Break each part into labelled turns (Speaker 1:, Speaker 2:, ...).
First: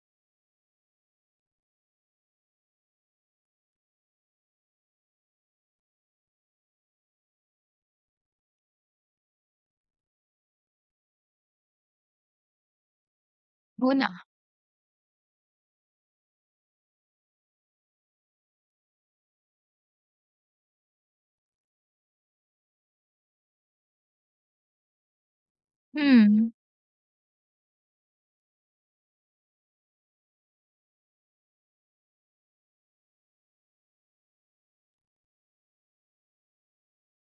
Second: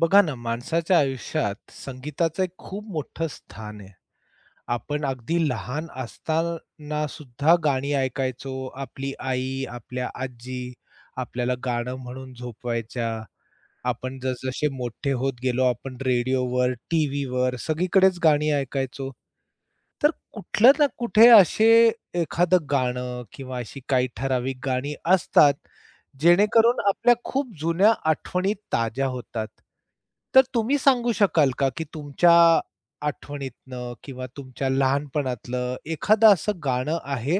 Speaker 1: बघा ना, माणसाच्या आयुष्यात संगीताचं एक खूप मोठं स्थान आहे. आपण अगदी लहान असताना सुद्धा गाणी ऐकायचो. आपली आई, आपल्या आजी आपल्याला गाणं म्हणून झोपवायच्या.
Speaker 2: हो ना.
Speaker 1: आपण जसजसे मोठे होत गेलो, आपण रेडिओवर, टीव्हीवर सगळीकडेच गाणी ऐकायचो. तर कुठलं ना कुठे असे एखादं गाणं किंवा अशी काही ठराविक गाणी असतात,
Speaker 2: हं.
Speaker 1: जेणेकरून आपल्या खूप जुन्या आठवणी ताज्या होतात. तर तुम्ही सांगू शकाल का, की तुमच्या आठवणीतनं किंवा तुमच्या लहानपणातलं एखादं असं गाणं आहे,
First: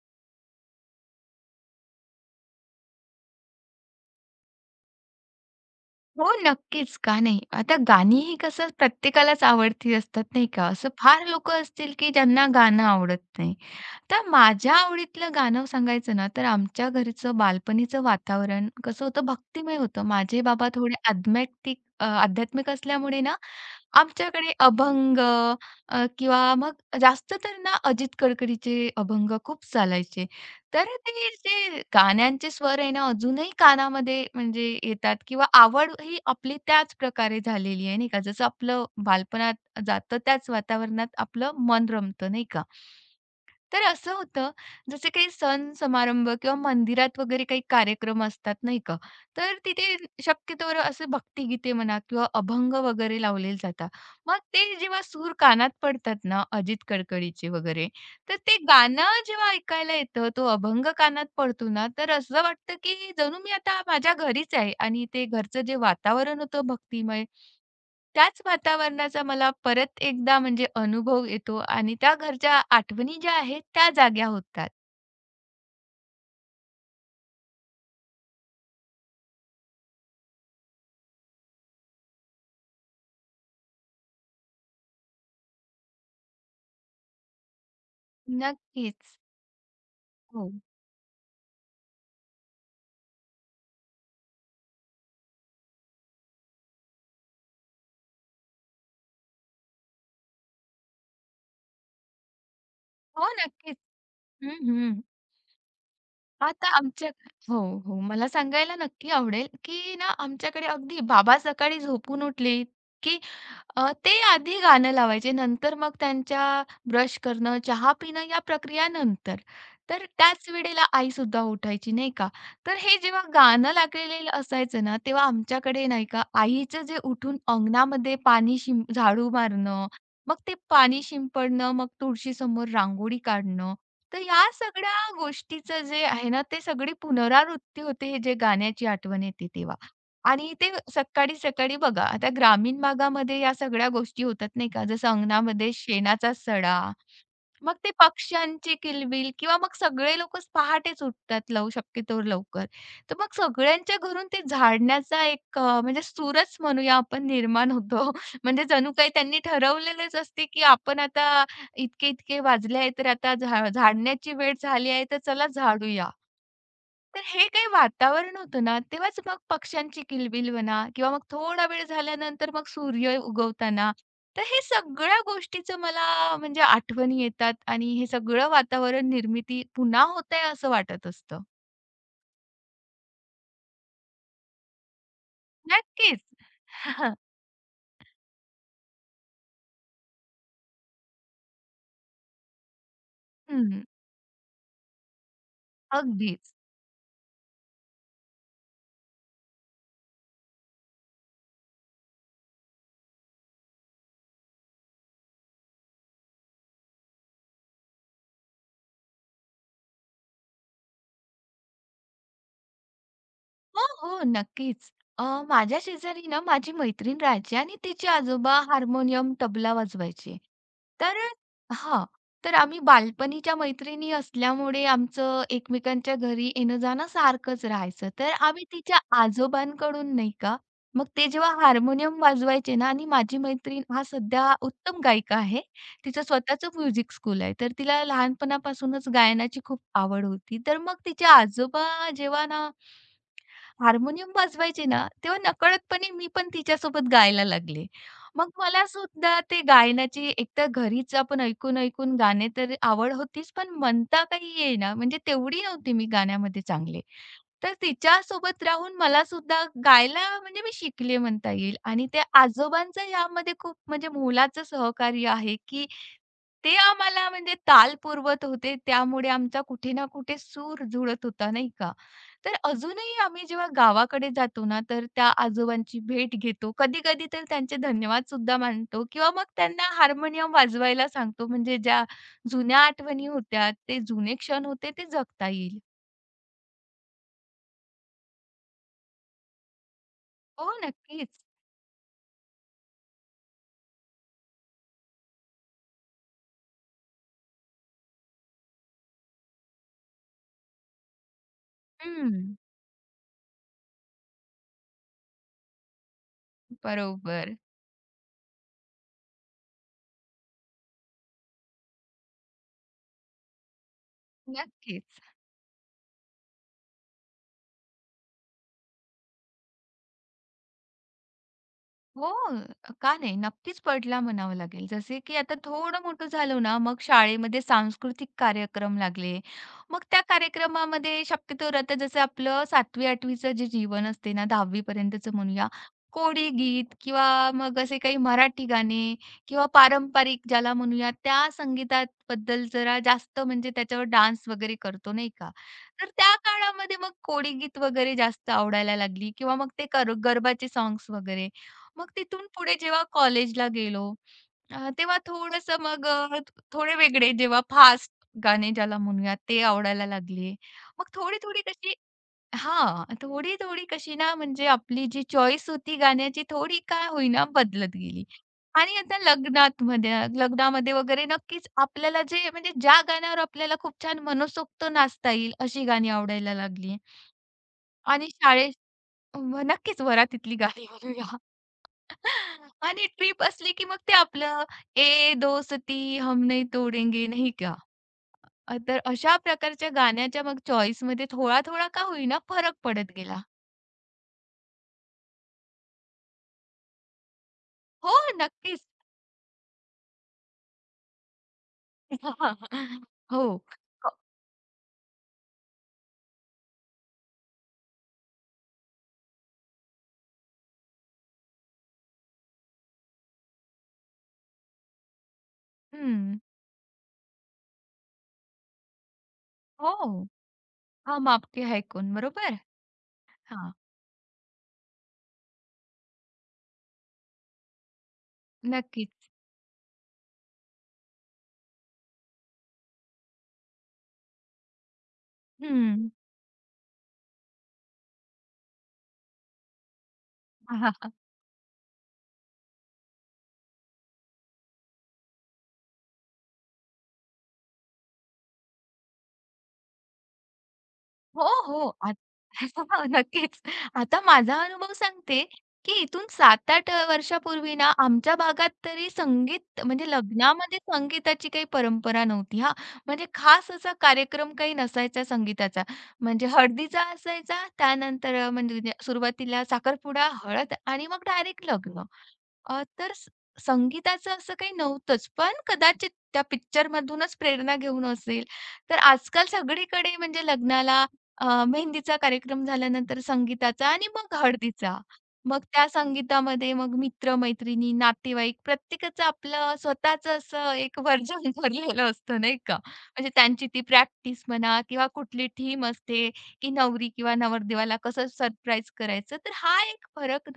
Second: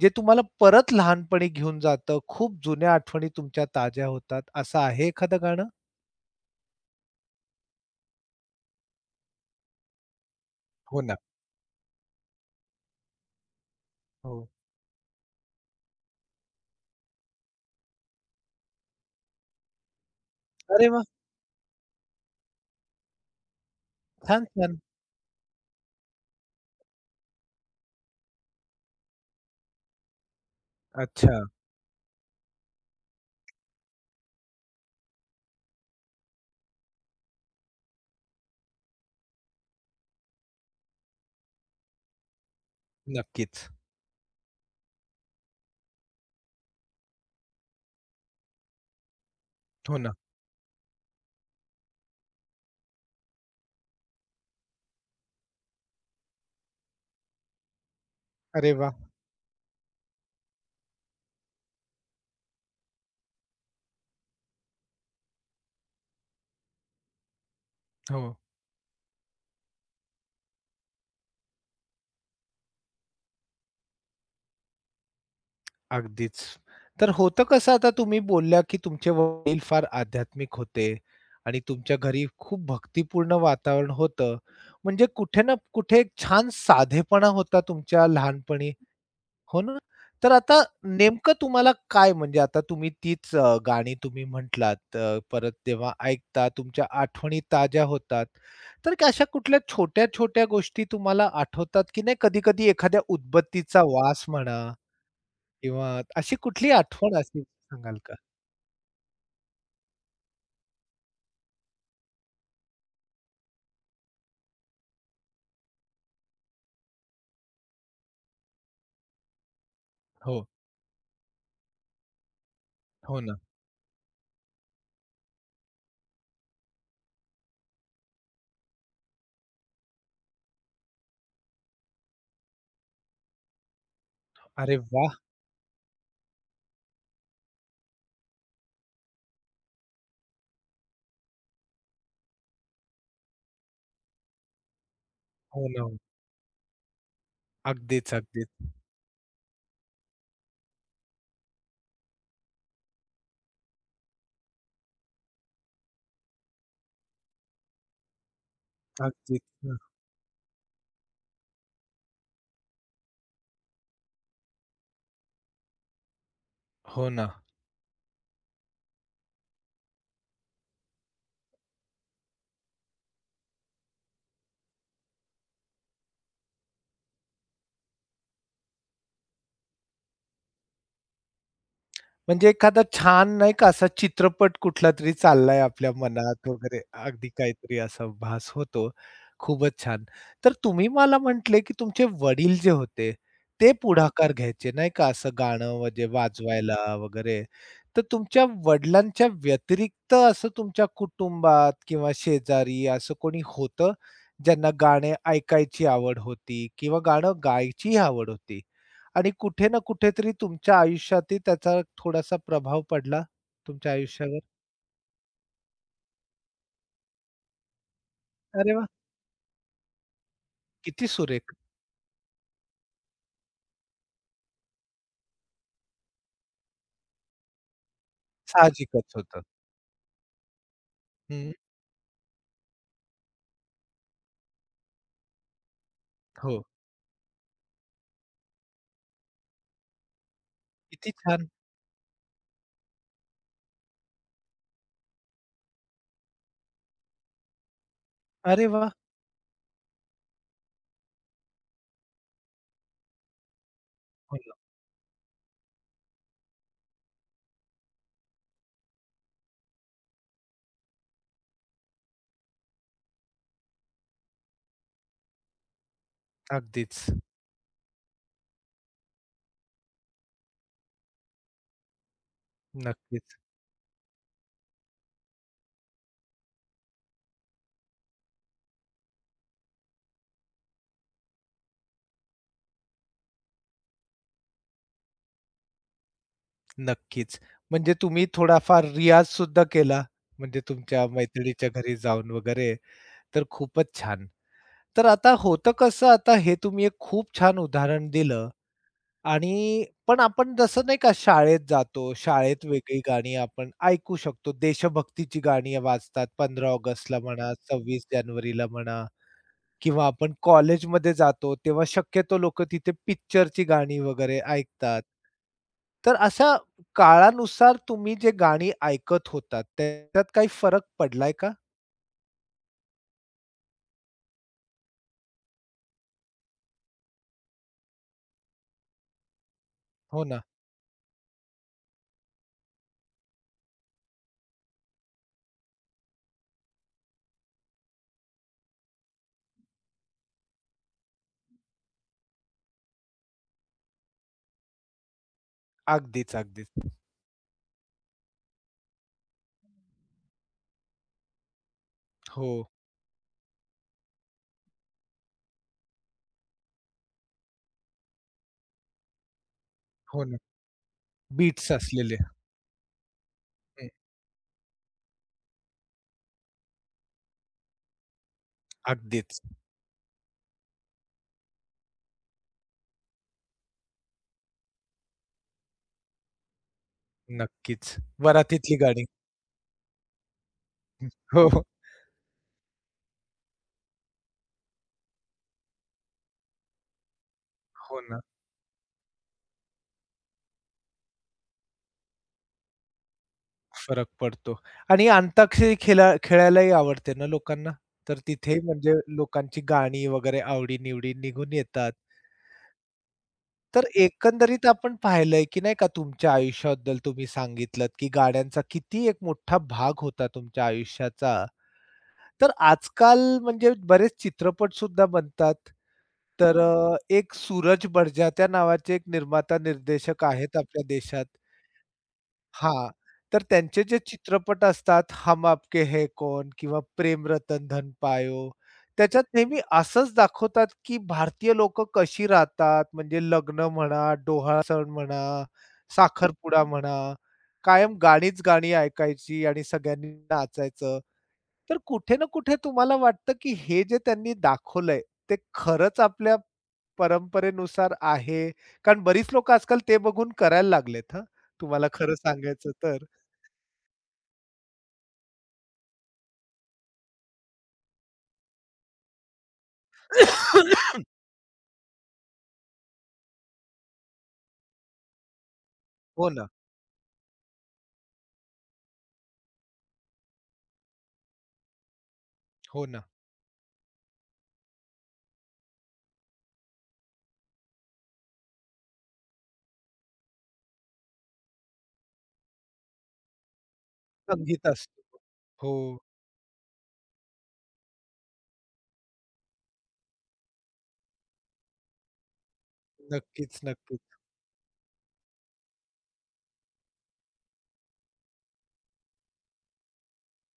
Speaker 1: जे तुम्हाला परत लहानपणी घेऊन जातं, खूप जुन्या आठवणी तुमच्या ताज्या होतात, असं आहे एखादं गाणं?
Speaker 2: हो, नक्कीच. का नाही? आता गाणीही कसं प्रत्येकालाच आवडती असतात, नाही का? असं
Speaker 1: हो ना.
Speaker 2: फार लोक असतील, की ज्यांना गाणं आवडत नाही. तर
Speaker 1: हो.
Speaker 2: माझ्या आवडीतलं गाणं सांगायचं ना, तर आमच्या घरचं बालपणीचं वातावरण कसं होतं, भक्तिमय होतं. माझे बाबा
Speaker 1: अरे
Speaker 2: थोडे
Speaker 1: वाह!
Speaker 2: आध्यात्मिक असल्यामुळे ना,
Speaker 1: छान,
Speaker 2: आमच्याकडे
Speaker 1: छान.
Speaker 2: अभंग किंवा मग जास्त तर ना अजित कडकडीचे अभंग खूप चालायचे. तर ते
Speaker 1: अच्छा.
Speaker 2: जे गाण्यांचे स्वर आहे ना, अजूनही कानामध्ये म्हणजे येतात किंवा आवड ही आपली त्याच प्रकारे झालेली आहे, नाही का? जसं आपलं बालपणात जातं त्याच वातावरणात आपलं मन रमतं, नाही का?
Speaker 1: नक्कीच.
Speaker 2: तर असं होतं, जसे काही सण समारंभ किंवा मंदिरात वगैरे काही कार्यक्रम असतात, नाही का? तर
Speaker 1: हो
Speaker 2: तिथे
Speaker 1: ना.
Speaker 2: शक्यतोवर असे भक्तिगीते म्हणा किंवा अभंग वगैरे लावले जातात. मग ते जेव्हा सूर कानात पडतात ना, अजित कडकडीचे वगैरे, तर ते
Speaker 1: अरे वाह!
Speaker 2: गाणं जेव्हा ऐकायला येतं, तो अभंग कानात पडतो ना, तर असं वाटतं की जणू मी आता माझ्या घरीच आहे आणि ते घरचं जे वातावरण होतं भक्तिमय
Speaker 1: हो.
Speaker 2: त्याच वातावरणाचा मला परत एकदा म्हणजे अनुभव येतो आणि त्या घरच्या आठवणी ज्या आहेत त्या जाग्या होतात.
Speaker 1: अगदीच. तर होतं कसं आता तुम्ही बोलल्या, की तुमचे वडील फार आध्यात्मिक होते आणि तुमच्या घरी खूप भक्तिपूर्ण वातावरण होतं. म्हणजे कुठे ना कुठे एक छान साधेपणा होता तुमच्या लहानपणी,
Speaker 2: नक्कीच.
Speaker 1: हो ना? तर
Speaker 2: हो.
Speaker 1: आता नेमकं तुम्हाला काय म्हणजे आता तुम्ही तीच गाणी तुम्ही म्हटलात परत तेव्हा ऐकता, तुमच्या आठवणी ताज्या होतात. तर काय अशा कुठल्या छोट्या-छोट्या गोष्टी तुम्हाला आठवतात, की नाही कधी-कधी एखाद्या
Speaker 2: हो, नक्कीच.
Speaker 1: उदबत्तीचा वास
Speaker 2: हं,
Speaker 1: म्हणा
Speaker 2: हं.
Speaker 1: किंवा अशी
Speaker 2: आता
Speaker 1: कुठली
Speaker 2: आमच्या
Speaker 1: आठवण असेल
Speaker 2: हो,
Speaker 1: सांगाल
Speaker 2: हो.
Speaker 1: का?
Speaker 2: मला सांगायला नक्की आवडेल, की ना आमच्याकडे अगदी बाबा सकाळी झोपून उठले, की ते आधी गाणं लावायचे. नंतर मग त्यांच्या ब्रश करणं, चहा पिणं या प्रक्रिया नंतर. तर
Speaker 1: हो,
Speaker 2: त्याच वेळेला आई सुद्धा उठायची, नाही का. तर हे
Speaker 1: हो
Speaker 2: जेव्हा
Speaker 1: ना.
Speaker 2: गाणं लागलेलं असायचं ना, तेव्हा आमच्याकडे नाही का आईचं जे उठून अंगणामध्ये पाणी शिंप झाडू मारणं, मग ते पाणी शिंपडणं, मग तुळशीसमोर रांगोळी काढणं तर या
Speaker 1: अरे
Speaker 2: सगळ्या
Speaker 1: वाह!
Speaker 2: गोष्टीचं जे आहे ना, ते सगळी पुनरावृत्ती होते हे जे गाण्याची आठवण येते तेव्हा. आणि ते सकाळी-सकाळी बघा, आता ग्रामीण भागामध्ये या सगळ्या गोष्टी होतात नाही का, जसं
Speaker 1: हो
Speaker 2: अंगणामध्ये
Speaker 1: ना.
Speaker 2: शेणाचा सडा मग ते
Speaker 1: अगदीच, अगदीच,
Speaker 2: पक्ष्यांची किलबिल किंवा मग सगळे लोकच पहाटेच उठतात शक्यतोवर लवकर. तर मग सगळ्यांच्या घरून ते झाडण्याचा एक म्हणजे सूरच म्हणूया आपण निर्माण होतो. म्हणजे जणू काही त्यांनी
Speaker 1: अगदीच. हं.
Speaker 2: ठरवलेलंच असते, की आपण आता इतके-इतके वाजले आहे, तर आता झाडण्याची वेळ झाली आहे, तर चला झाडूया.
Speaker 1: हो
Speaker 2: तर
Speaker 1: ना.
Speaker 2: हे काही वातावरण होतं ना, तेव्हाच मग पक्ष्यांची किलबिल म्हणा किंवा मग थोडा वेळ झाल्यानंतर मग सूर्य उगवताना, तर हे सगळ्या गोष्टीचं मला म्हणजे आठवणी येतात आणि हे सगळं वातावरण निर्मिती पुन्हा होत आहे असं वाटत असतं.
Speaker 1: म्हणजे एखादा छान नाही का असा चित्रपट कुठलातरी चाललाय आपल्या
Speaker 2: नक्कीच.
Speaker 1: मनात वगैरे, अगदी काहीतरी असा भास होतो. खूपच छान. तर तुम्ही मला म्हटले, की तुमचे वडील जे होते, ते
Speaker 2: हं,
Speaker 1: पुढाकार घ्यायचे नाही का असं गाणं म्हणजे
Speaker 2: अगदीच.
Speaker 1: वाजवायला वगैरे. तर तुमच्या वडिलांच्या व्यतिरिक्त असं तुमच्या कुटुंबात किंवा शेजारी असं कोणी होतं, ज्यांना गाणे ऐकायची आवड होती किंवा गाणं गायचीही आवड होती? आणि कुठे ना कुठेतरी तुमच्या आयुष्यातही त्याचा थोडासा प्रभाव पडला
Speaker 2: हो,
Speaker 1: तुमच्या
Speaker 2: हो,
Speaker 1: आयुष्यावर?
Speaker 2: नक्कीच. अ, माझ्या शेजारी ना माझी मैत्रीण राहायची आणि तिचे आजोबा
Speaker 1: अरे वाह!
Speaker 2: हार्मोनियम, तबला वाजवायचे.
Speaker 1: किती
Speaker 2: तर
Speaker 1: सुरेख.
Speaker 2: हां, तर आम्ही बालपणीच्या मैत्रिणी असल्यामुळे आमचं एकमेकांच्या घरी येणं-जाणं सारखंच राहायचं. तर आम्ही तिच्या
Speaker 1: साहजिकच होतं.
Speaker 2: आजोबांकडून नाही का, मग ते जेव्हा
Speaker 1: हं.
Speaker 2: हार्मोनियम वाजवायचे ना आणि माझी मैत्रीण हा सध्या उत्तम गायिका आहे. तिचं
Speaker 1: हो.
Speaker 2: स्वतःचं म्युझिक स्कूल आहे. तर तिला लहानपणापासूनच गायनाची खूप आवड होती. तर मग
Speaker 1: किती
Speaker 2: तिचे
Speaker 1: छान.
Speaker 2: आजोबा जेव्हा ना हार्मोनियम वाजवायची ना, तेव्हा नकळतपणे मी पण तिच्यासोबत गायला लागले. मग
Speaker 1: अरे
Speaker 2: मला
Speaker 1: वाह!
Speaker 2: सुद्धा ते गायनाची एकतर घरीच आपण ऐकून-ऐकून गाणे तर आवड होतीच, पण म्हणता
Speaker 1: हो
Speaker 2: काही
Speaker 1: ना.
Speaker 2: येईना. म्हणजे तेवढी नव्हती मी गाण्यामध्ये चांगले. तर तिच्यासोबत राहून मला सुद्धा गायला म्हणजे मी शिकले म्हणता येईल. आणि त्या आजोबांचं यामध्ये खूप म्हणजे मोलाचं सहकार्य आहे, की ते
Speaker 1: अगदीच.
Speaker 2: आम्हाला म्हणजे ताल पुरवत होते. त्यामुळे आमचा कुठे ना कुठे सूर जुळत होता, नाही का? तर अजूनही
Speaker 1: नक्कीच,
Speaker 2: आम्ही जेव्हा गावाकडे जातो ना, तर त्या आजोबांची भेट घेतो. कधी-कधी तर त्यांचे धन्यवाद सुद्धा मानतो किंवा मग त्यांना हार्मोनियम वाजवायला सांगतो. म्हणजे ज्या जुन्या आठवणी होत्या, ते जुने क्षण होते, ते जगता येईल.
Speaker 1: नक्कीच. म्हणजे तुम्ही थोडाफार रियाज सुद्धा केला. म्हणजे
Speaker 2: हो,
Speaker 1: तुमच्या
Speaker 2: नक्कीच.
Speaker 1: मैत्रिणीच्या घरी जाऊन वगैरे. तर खूपच छान. तर आता होतं कसं आता हे तुम्ही एक खूप छान उदाहरण दिलं आणि पण आपण जसं नाही का शाळेत जातो,
Speaker 2: हं,
Speaker 1: शाळेत वेगळी गाणी आपण ऐकू शकतो. देशभक्तीची गाणी वाजतात 15 ऑगस्टला म्हणा,
Speaker 2: बरोबर.
Speaker 1: 26 जानेवारीला म्हणा किंवा आपण कॉलेजमध्ये जातो, तेव्हा शक्यतो लोकं तिथे पिक्चरची गाणी वगैरे ऐकतात.
Speaker 2: नक्कीच.
Speaker 1: तर अशा काळानुसार तुम्ही जे गाणी ऐकत होतात, त्याच्यात काही फरक पडलाय का?
Speaker 2: हो, का नाही? नक्कीच पडला म्हणावं लागेल. जसे की आता थोडं मोठं झालो ना, मग शाळेमध्ये सांस्कृतिक कार्यक्रम लागले. मग त्या
Speaker 1: हो ना.
Speaker 2: कार्यक्रमामध्ये शक्यतो आता जसं आपलं 7वी-8वी चं जे जीवन असते ना, 10वी पर्यंतचं म्हणूया, कोळी गीत किंवा मग असे काही मराठी गाणे किंवा पारंपरिक ज्याला म्हणूया, त्या संगीताबद्दल जरा जास्त म्हणजे त्याच्यावर डान्स वगैरे करतो, नाही का? तर त्या
Speaker 1: अगदीच, अगदीच.
Speaker 2: काळामध्ये मग कोळी गीत वगैरे जास्त आवडायला लागली किंवा मग ते कर गरबाचे सॉन्ग्स वगैरे. मग तिथून
Speaker 1: हो,
Speaker 2: पुढे जेव्हा कॉलेजला गेलो, तेव्हा थोडंसं मग थोडे वेगळे जेव्हा फास्ट गाणे ज्याला म्हणूयात ते आवडायला
Speaker 1: हो ना.
Speaker 2: लागले. मग थोडी-थोडी
Speaker 1: बीट्स
Speaker 2: कशी
Speaker 1: असलेले.
Speaker 2: हां, थोडी-थोडी
Speaker 1: हं,
Speaker 2: कशी ना म्हणजे आपली जी चॉईस होती गाण्याची थोडी काय होईना बदलत गेली. आणि आता
Speaker 1: अगदीच.
Speaker 2: लग्नात मध्ये लग्नामध्ये वगैरे नक्कीच आपल्याला जे म्हणजे ज्या गाण्यावर आपल्याला खूप छान मनसोक्त नाचता येईल अशी गाणी आवडायला लागली.
Speaker 1: नक्कीच.
Speaker 2: आणि
Speaker 1: वरातीतली
Speaker 2: शाळेत
Speaker 1: गाणी.
Speaker 2: नक्कीच वरातीतली गाणी म्हणूया.
Speaker 1: हो. हो.
Speaker 2: आणि ट्रिप असली की मग ते आपलं "ये दोस्ती हम नहीं तोडेंगे" नाही का?
Speaker 1: हो ना.
Speaker 2: तर अशा प्रकारच्या गाण्याच्या मग चॉईसमध्ये थोडा-थोडा का होईना फरक पडत गेला.
Speaker 1: फरक पडतो आणि अंताक्षरी खेला खेळायलाही आवडते ना लोकांना.
Speaker 2: हो,
Speaker 1: तर तिथेही
Speaker 2: नक्कीच.
Speaker 1: म्हणजे लोकांची गाणी वगैरे आवडी-निवडी निघून येतात.
Speaker 2: हो.
Speaker 1: तर
Speaker 2: अ,
Speaker 1: एकंदरीत आपण पाहिलंय, की नाही का तुमच्या आयुष्याबद्दल तुम्ही सांगितलत, की गाण्यांचा किती एक मोठा भाग होता तुमच्या आयुष्याचा. तर आजकाल म्हणजे बरेच चित्रपटसुद्धा बनतात.
Speaker 2: हं.
Speaker 1: तर एक सूरज बडजात्या नावाचे एक निर्माता
Speaker 2: हो.
Speaker 1: निर्देशक आहेत आपल्या देशात.
Speaker 2: हम आपके है कौन बरोबर?
Speaker 1: हां, तर
Speaker 2: हां,
Speaker 1: त्यांचे जे चित्रपट असतात, हम आपके है कौन किंवा प्रेम रतन धन पायो, त्याच्यात
Speaker 2: नक्कीच.
Speaker 1: नेहमी असंच दाखवतात, की भारतीय लोकं कशी राहतात. म्हणजे लग्न म्हणा, डोहाळ सण म्हणा,
Speaker 2: हं.
Speaker 1: साखरपुडा म्हणा, कायम गाणीच गाणी ऐकायची आणि सगळ्यांनी नाचायचं. तर कुठे ना कुठे तुम्हाला वाटतं, की हे जे त्यांनी दाखवलंय, ते खरंच आपल्या परंपरेनुसार आहे? कारण बरीच लोकं आजकाल ते बघून करायला लागलेत
Speaker 2: हो,
Speaker 1: तुम्हाला
Speaker 2: हो.
Speaker 1: खरं
Speaker 2: आत
Speaker 1: सांगायचं तर.
Speaker 2: नक्कीच. आता माझा अनुभव सांगते, की इथून 7-8 वर्षापूर्वी ना, आमच्या भागात तरी संगीत म्हणजे लग्नामध्ये संगीताची काही परंपरा नव्हती हां. म्हणजे खास असा कार्यक्रम काही नसायचा संगीताचा.
Speaker 1: हो
Speaker 2: म्हणजे
Speaker 1: ना,
Speaker 2: हळदीचा असायचा, त्यानंतर म्हणजे सुरुवातीला साखरपुडा, हळद आणि मग डायरेक्ट लग्न. अ,
Speaker 1: हो ना.
Speaker 2: तर स संगीताचं असं काही नव्हतंच, पण कदाचित त्या पिक्चरमधूनच प्रेरणा घेऊन असेल. तर आजकाल सगळीकडे म्हणजे लग्नाला मेहंदीचा कार्यक्रम झाल्यानंतर संगीताचा आणि मग
Speaker 1: संगीत
Speaker 2: हळदीचा.
Speaker 1: असतो.
Speaker 2: मग
Speaker 1: हो,
Speaker 2: त्या संगीतामध्ये मग मित्र-मैत्रिणी, नातेवाईक प्रत्येकाचं आपलं स्वतःचं असं एक व्हर्जन भरलेलं असतं नाही का? म्हणजे
Speaker 1: नक्कीच,
Speaker 2: त्यांची ती
Speaker 1: नक्कीच.
Speaker 2: प्रॅक्टिस म्हणा किंवा कुठली थीम असते, की नवरी किंवा नवरदेवाला कसं सरप्राईज करायचं. तर हा एक फरक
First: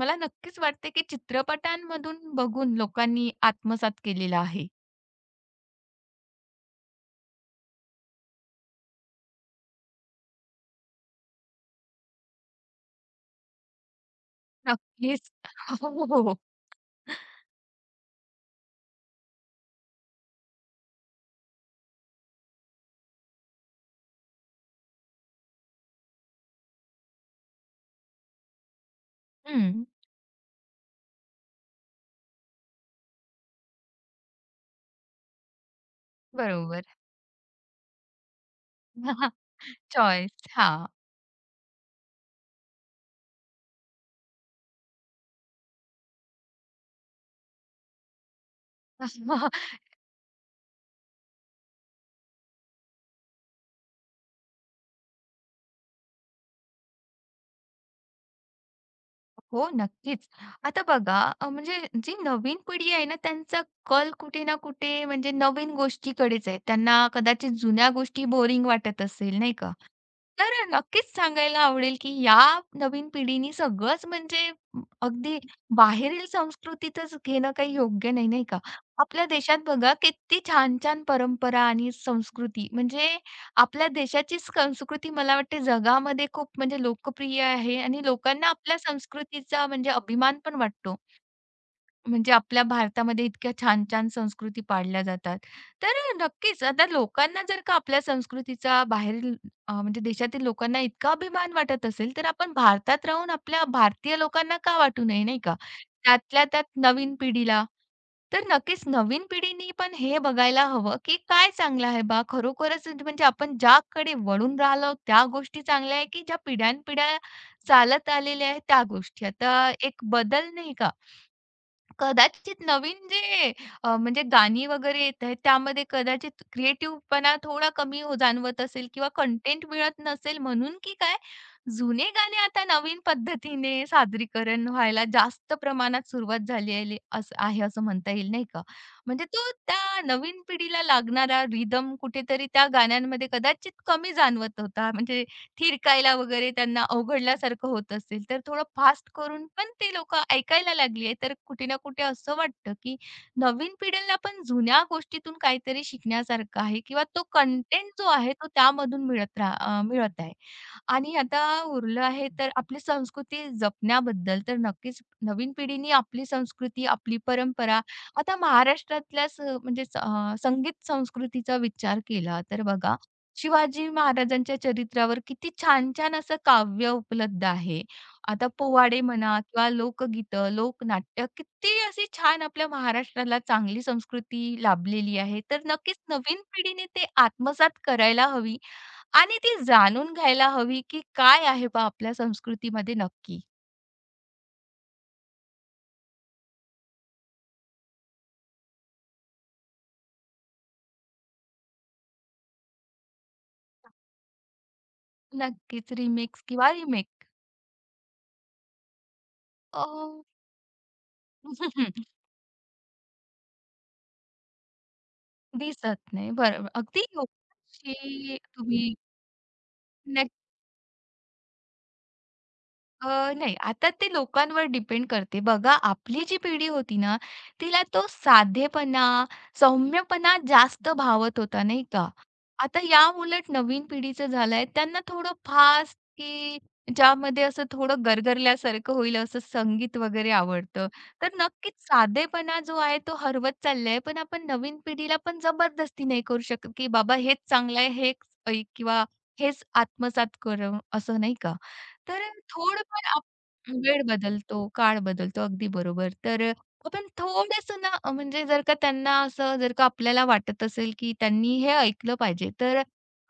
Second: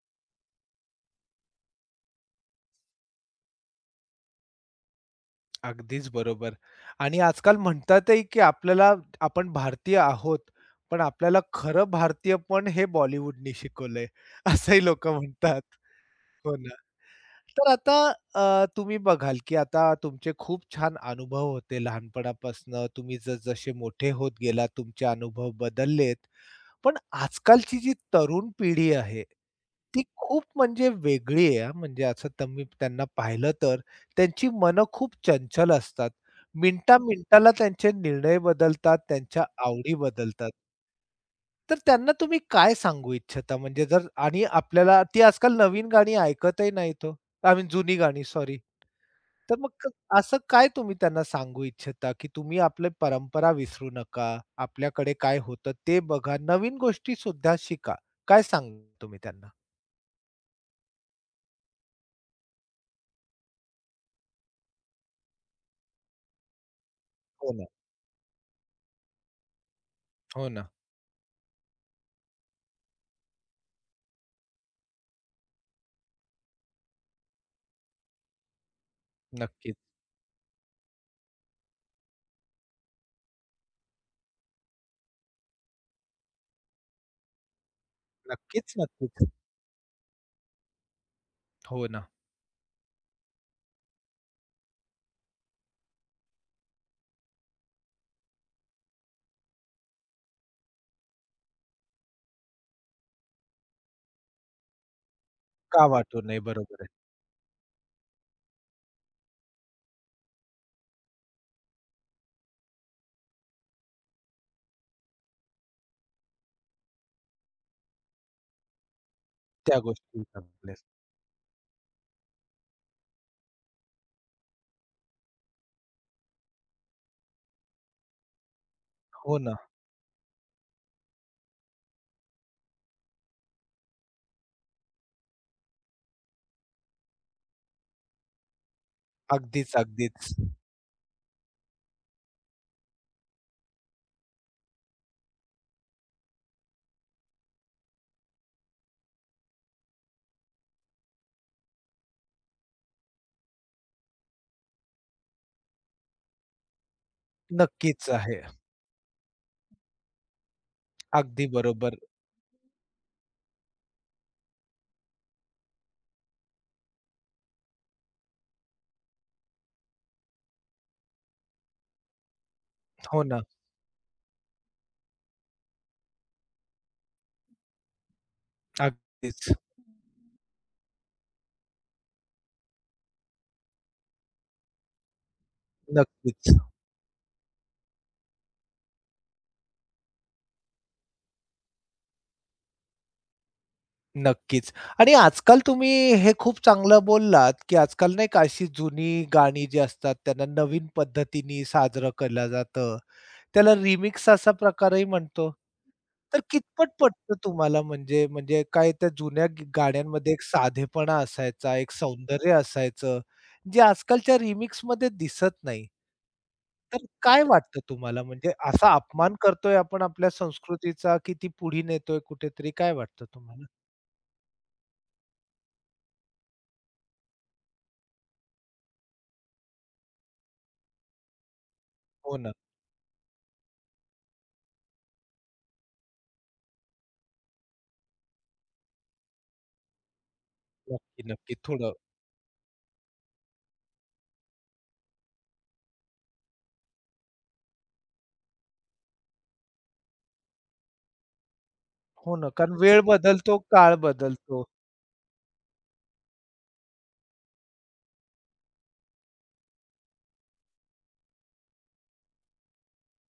Speaker 2: मला नक्कीच वाटते, की चित्रपटांमधून बघून लोकांनी आत्मसात केलेला आहे.
Speaker 1: अगदीच बरोबर. आणि आजकाल म्हणतातही, की आपल्याला आपण भारतीय आहोत, पण आपल्याला खरं भारतीयपण हे बॉलिवूडनी शिकवलंय, असंही लोकं
Speaker 2: नक्कीच.
Speaker 1: म्हणतात.
Speaker 2: हो, हो, हो.
Speaker 1: हो ना. तर आता तुम्ही बघाल, की आता तुमचे खूप छान अनुभव होते लहानपणापासनं. तुम्ही जसजसे मोठे होत गेलात, तुमचे अनुभव बदललेत. पण आजकालची जी तरुण पिढी आहे,
Speaker 2: हं,
Speaker 1: ती खूप म्हणजे वेगळी आहे हां. म्हणजे असं तुम्ही त्यांना पाहिलं तर त्यांची मनं खूप चंचल असतात.
Speaker 2: बरोबर.
Speaker 1: मिनिटा-मिनिटाला त्यांचे निर्णय बदलतात, त्यांच्या आवडी
Speaker 2: चॉईस.
Speaker 1: बदलतात.
Speaker 2: हां.
Speaker 1: तर त्यांना तुम्ही काय सांगू इच्छिता? म्हणजे जर आणि आपल्याला ती आजकाल नवीन गाणी ऐकतही नाहीत हो. आय मीन जुनी गाणी सॉरी. तर मग असं काय तुम्ही त्यांना सांगू इच्छिता, की तुम्ही आपली परंपरा विसरू नका, आपल्याकडे काय होतं ते बघा, नवीन गोष्टीसुद्धा शिका. काय सांगाल तुम्ही त्यांना?
Speaker 2: हो, नक्कीच. आता बघा म्हणजे जी नवीन पिढी आहे ना, त्यांचा कल कुठे ना कुठे म्हणजे नवीन गोष्टीकडेच आहे. त्यांना कदाचित
Speaker 1: हो ना.
Speaker 2: जुन्या गोष्टी बोरिंग वाटत असेल, नाही का?
Speaker 1: हो
Speaker 2: तर
Speaker 1: ना.
Speaker 2: नक्कीच सांगायला आवडेल, की या नवीन पिढीने सगळंच म्हणजे अगदी बाहेरील संस्कृतीतच घेणं काही योग्य नाही, नाही का? आपल्या देशात
Speaker 1: नक्कीच.
Speaker 2: बघा किती छान-छान परंपरा आणि संस्कृती म्हणजे आपल्या देशाचीच संस्कृती मला वाटते जगामध्ये खूप म्हणजे लोकप्रिय आहे आणि लोकांना
Speaker 1: नक्कीच,
Speaker 2: आपल्या
Speaker 1: नक्कीच.
Speaker 2: संस्कृतीचा म्हणजे अभिमान पण वाटतो.
Speaker 1: हो ना.
Speaker 2: म्हणजे आपल्या भारतामध्ये इतक्या छान छान संस्कृती पाळल्या जातात. तर नक्कीच आता लोकांना जर का आपल्या संस्कृतीचा बाहेरील म्हणजे देशातील लोकांना इतका अभिमान वाटत असेल, तर आपण भारतात राहून आपल्या भारतीय लोकांना का वाटू नये, नाही का?
Speaker 1: का वाटू नये,
Speaker 2: त्यातल्या त्यात
Speaker 1: बरोबर आहे.
Speaker 2: नवीन पिढीला. तर नक्कीच नवीन पिढीने पण हे बघायला हवं, की काय चांगलं आहे बा खरोखरच म्हणजे आपण ज्याकडे वळून राहिलो त्या गोष्टी चांगल्या आहे, की ज्या पिढ्यानपिढ्या चालत आलेल्या आहेत त्या गोष्टी. आता
Speaker 1: त्या
Speaker 2: एक
Speaker 1: गोष्टी
Speaker 2: बदल नाही
Speaker 1: आपल्या
Speaker 2: का? कदाचित नवीन जे म्हणजे गाणी वगैरे येत आहेत, त्यामध्ये कदाचित क्रिएटिव्हपणा थोडा कमी जाणवत असेल किंवा
Speaker 1: हो ना.
Speaker 2: कंटेंट मिळत नसेल म्हणून की काय, जुने गाणे आता नवीन पद्धतीने सादरीकरण व्हायला जास्त प्रमाणात सुरुवात झाली आहे असं आहे असं म्हणता येईल, नाही का? म्हणजे तो
Speaker 1: अगदीच,
Speaker 2: त्या
Speaker 1: अगदीच.
Speaker 2: नवीन पिढीला लागणारा रिदम कुठेतरी त्या गाण्यांमध्ये कदाचित कमी जाणवत होता. म्हणजे थिरकायला वगैरे त्यांना अवघडल्यासारखं होत असेल, तर थोडं फास्ट करून पण ते लोकं ऐकायला लागली आहे. तर कुठे ना कुठे असं वाटतं, की नवीन पिढीला पण जुन्या गोष्टीतून काहीतरी शिकण्यासारखं आहे किंवा तो कंटेंट जो
Speaker 1: नक्कीच
Speaker 2: आहे
Speaker 1: आहे.
Speaker 2: तो त्यामधून मिळत आहे. आणि आता
Speaker 1: अगदी बरोबर.
Speaker 2: उरलं आहे तर आपली संस्कृती जपण्याबद्दल, तर नक्कीच नवीन पिढीने आपली संस्कृती, आपली परंपरा आता महाराष्ट्रातल्या स म्हणजे स अ, संगीत संस्कृतीचा विचार केला तर बघा,
Speaker 1: हो ना.
Speaker 2: शिवाजी महाराजांच्या चरित्रावर किती छान-छान असं काव्य उपलब्ध आहे. आता पोवाडे म्हणा
Speaker 1: अगदीच.
Speaker 2: किंवा लोकगीतं, लोकनाट्य किती अशी छान आपल्या महाराष्ट्राला चांगली संस्कृती लाभलेली आहे. तर नक्कीच नवीन
Speaker 1: नक्कीच.
Speaker 2: पिढीने ते आत्मसात करायला हवी आणि ती जाणून घ्यायला हवी, की काय आहे बा आपल्या संस्कृतीमध्ये नक्की.
Speaker 1: नक्कीच. आणि आजकाल तुम्ही हे खूप चांगलं बोललात, की आजकाल नाही का अशी जुनी गाणी जी असतात त्यांना नवीन पद्धतीने साजरं केलं जातं. त्याला रिमिक्स असा प्रकारही म्हणतो.
Speaker 2: नक्कीच
Speaker 1: तर
Speaker 2: रिमिक्स किंवा
Speaker 1: कितपत
Speaker 2: रिमेक
Speaker 1: पटतं तुम्हाला म्हणजे म्हणजे काय त्या जुन्या
Speaker 2: अ,
Speaker 1: गाण्यांमध्ये एक साधेपणा असायचा, एक सौंदर्य असायचं, जे आजकालच्या रिमिक्समध्ये दिसत नाही.
Speaker 2: दिसत नाही. बरोबर.
Speaker 1: तर
Speaker 2: अगदी
Speaker 1: काय वाटतं तुम्हाला
Speaker 2: योगाची
Speaker 1: म्हणजे असा
Speaker 2: तुम्ही
Speaker 1: अपमान करतोय आपण आपल्या
Speaker 2: नक्की
Speaker 1: संस्कृतीचा, की ती पुढे नेतोय कुठेतरी काय वाटतं
Speaker 2: अ, नाही,
Speaker 1: तुम्हाला?
Speaker 2: आता ते लोकांवर डिपेंड करते. बघा, आपली जी पिढी होती ना, तिला तो साधेपणा, सौम्यपणा जास्त भावत होता, नाही का?
Speaker 1: हो ना.
Speaker 2: आता या उलट नवीन पिढीचं झालंय, त्यांना थोडं फास्ट की ज्यामध्ये असं थोडं गरगरल्यासारखं होईल असं संगीत वगैरे आवडतं.
Speaker 1: नक्की,
Speaker 2: तर
Speaker 1: नक्की.
Speaker 2: नक्कीच
Speaker 1: थोडं
Speaker 2: साधेपणा जो आहे तो हरवत चाललाय. पण आपण नवीन पिढीला पण जबरदस्ती नाही करू शकत, की बाबा हेच चांगलं आहे, हेच ऐक किंवा हेच आत्मसात कर असं नाही का? तर
Speaker 1: हो ना, कारण वेळ
Speaker 2: थोडंफार आप
Speaker 1: बदलतो, काळ
Speaker 2: वेळ बदलतो,
Speaker 1: बदलतो.
Speaker 2: काळ बदलतो. अगदी बरोबर. तर आपण थोडंसं ना म्हणजे जर का त्यांना असं जर का आपल्याला वाटत असेल, की त्यांनी हे ऐकलं पाहिजे, तर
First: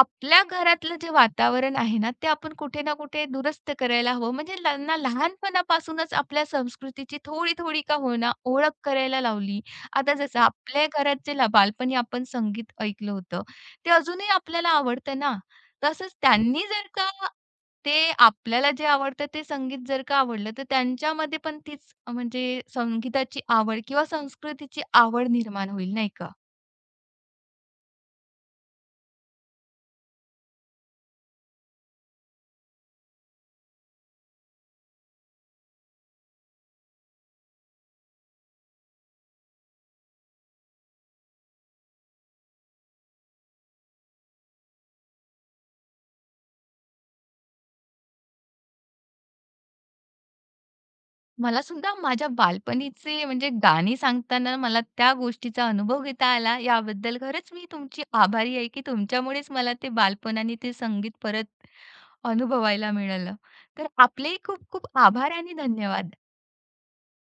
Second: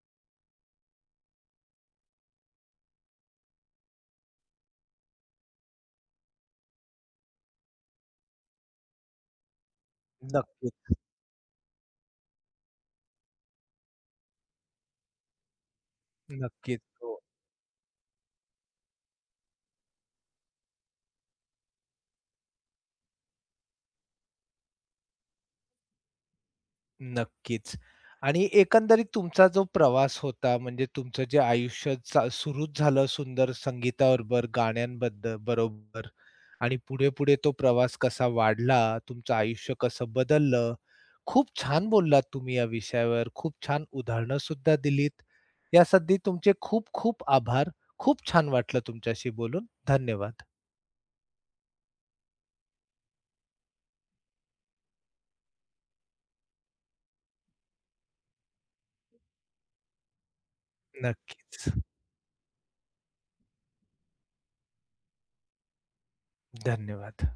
Speaker 2: आपल्या घरातलं जे वातावरण आहे ना, ते आपण कुठे ना कुठे दुरुस्त करायला हवं. म्हणजे त्यांना लहानपणापासूनच आपल्या संस्कृतीची थोडी-थोडी का होईना ओळख करायला लावली. आता जसं आपल्या
Speaker 1: नक्कीच,
Speaker 2: घरात जे ला बालपणी आपण संगीत ऐकलं होतं, ते अजूनही आपल्याला आवडतं ना. तसंच त्यांनी
Speaker 1: नक्कीच.
Speaker 2: जर का
Speaker 1: हो,
Speaker 2: ते आपल्याला जे आवडतं ते संगीत जर का आवडलं, तर त्यांच्यामध्ये पण तीच म्हणजे संगीताची आवड किंवा संस्कृतीची आवड निर्माण होईल, नाही का?
Speaker 1: नक्कीच. आणि एकंदरीत तुमचा जो प्रवास होता, म्हणजे तुमचं जे आयुष्य चा सुरूच झालं सुंदर संगीताबरोबर, गाण्यांबद्दल बरोबर आणि पुढे-पुढे तो प्रवास कसा वाढला, तुमचं आयुष्य कसं बदललं. खूप छान बोललात तुम्ही या विषयावर. खूप छान उदाहरणं सुद्धा दिलीत. यासाठी तुमचे खूप-खूप आभार. खूप छान वाटलं तुमच्याशी बोलून. धन्यवाद.
Speaker 2: मला सुद्धा माझ्या बालपणीचे म्हणजे गाणी सांगताना मला त्या गोष्टीचा अनुभव घेता आला, याबद्दल खरंच मी तुमची आभारी आहे, की तुमच्यामुळेच मला ते बालपण आणि ते संगीत परत
Speaker 1: नक्कीच.
Speaker 2: अनुभवायला मिळालं. तर आपलेही खूप खूप आभार आणि धन्यवाद.
Speaker 1: धन्यवाद.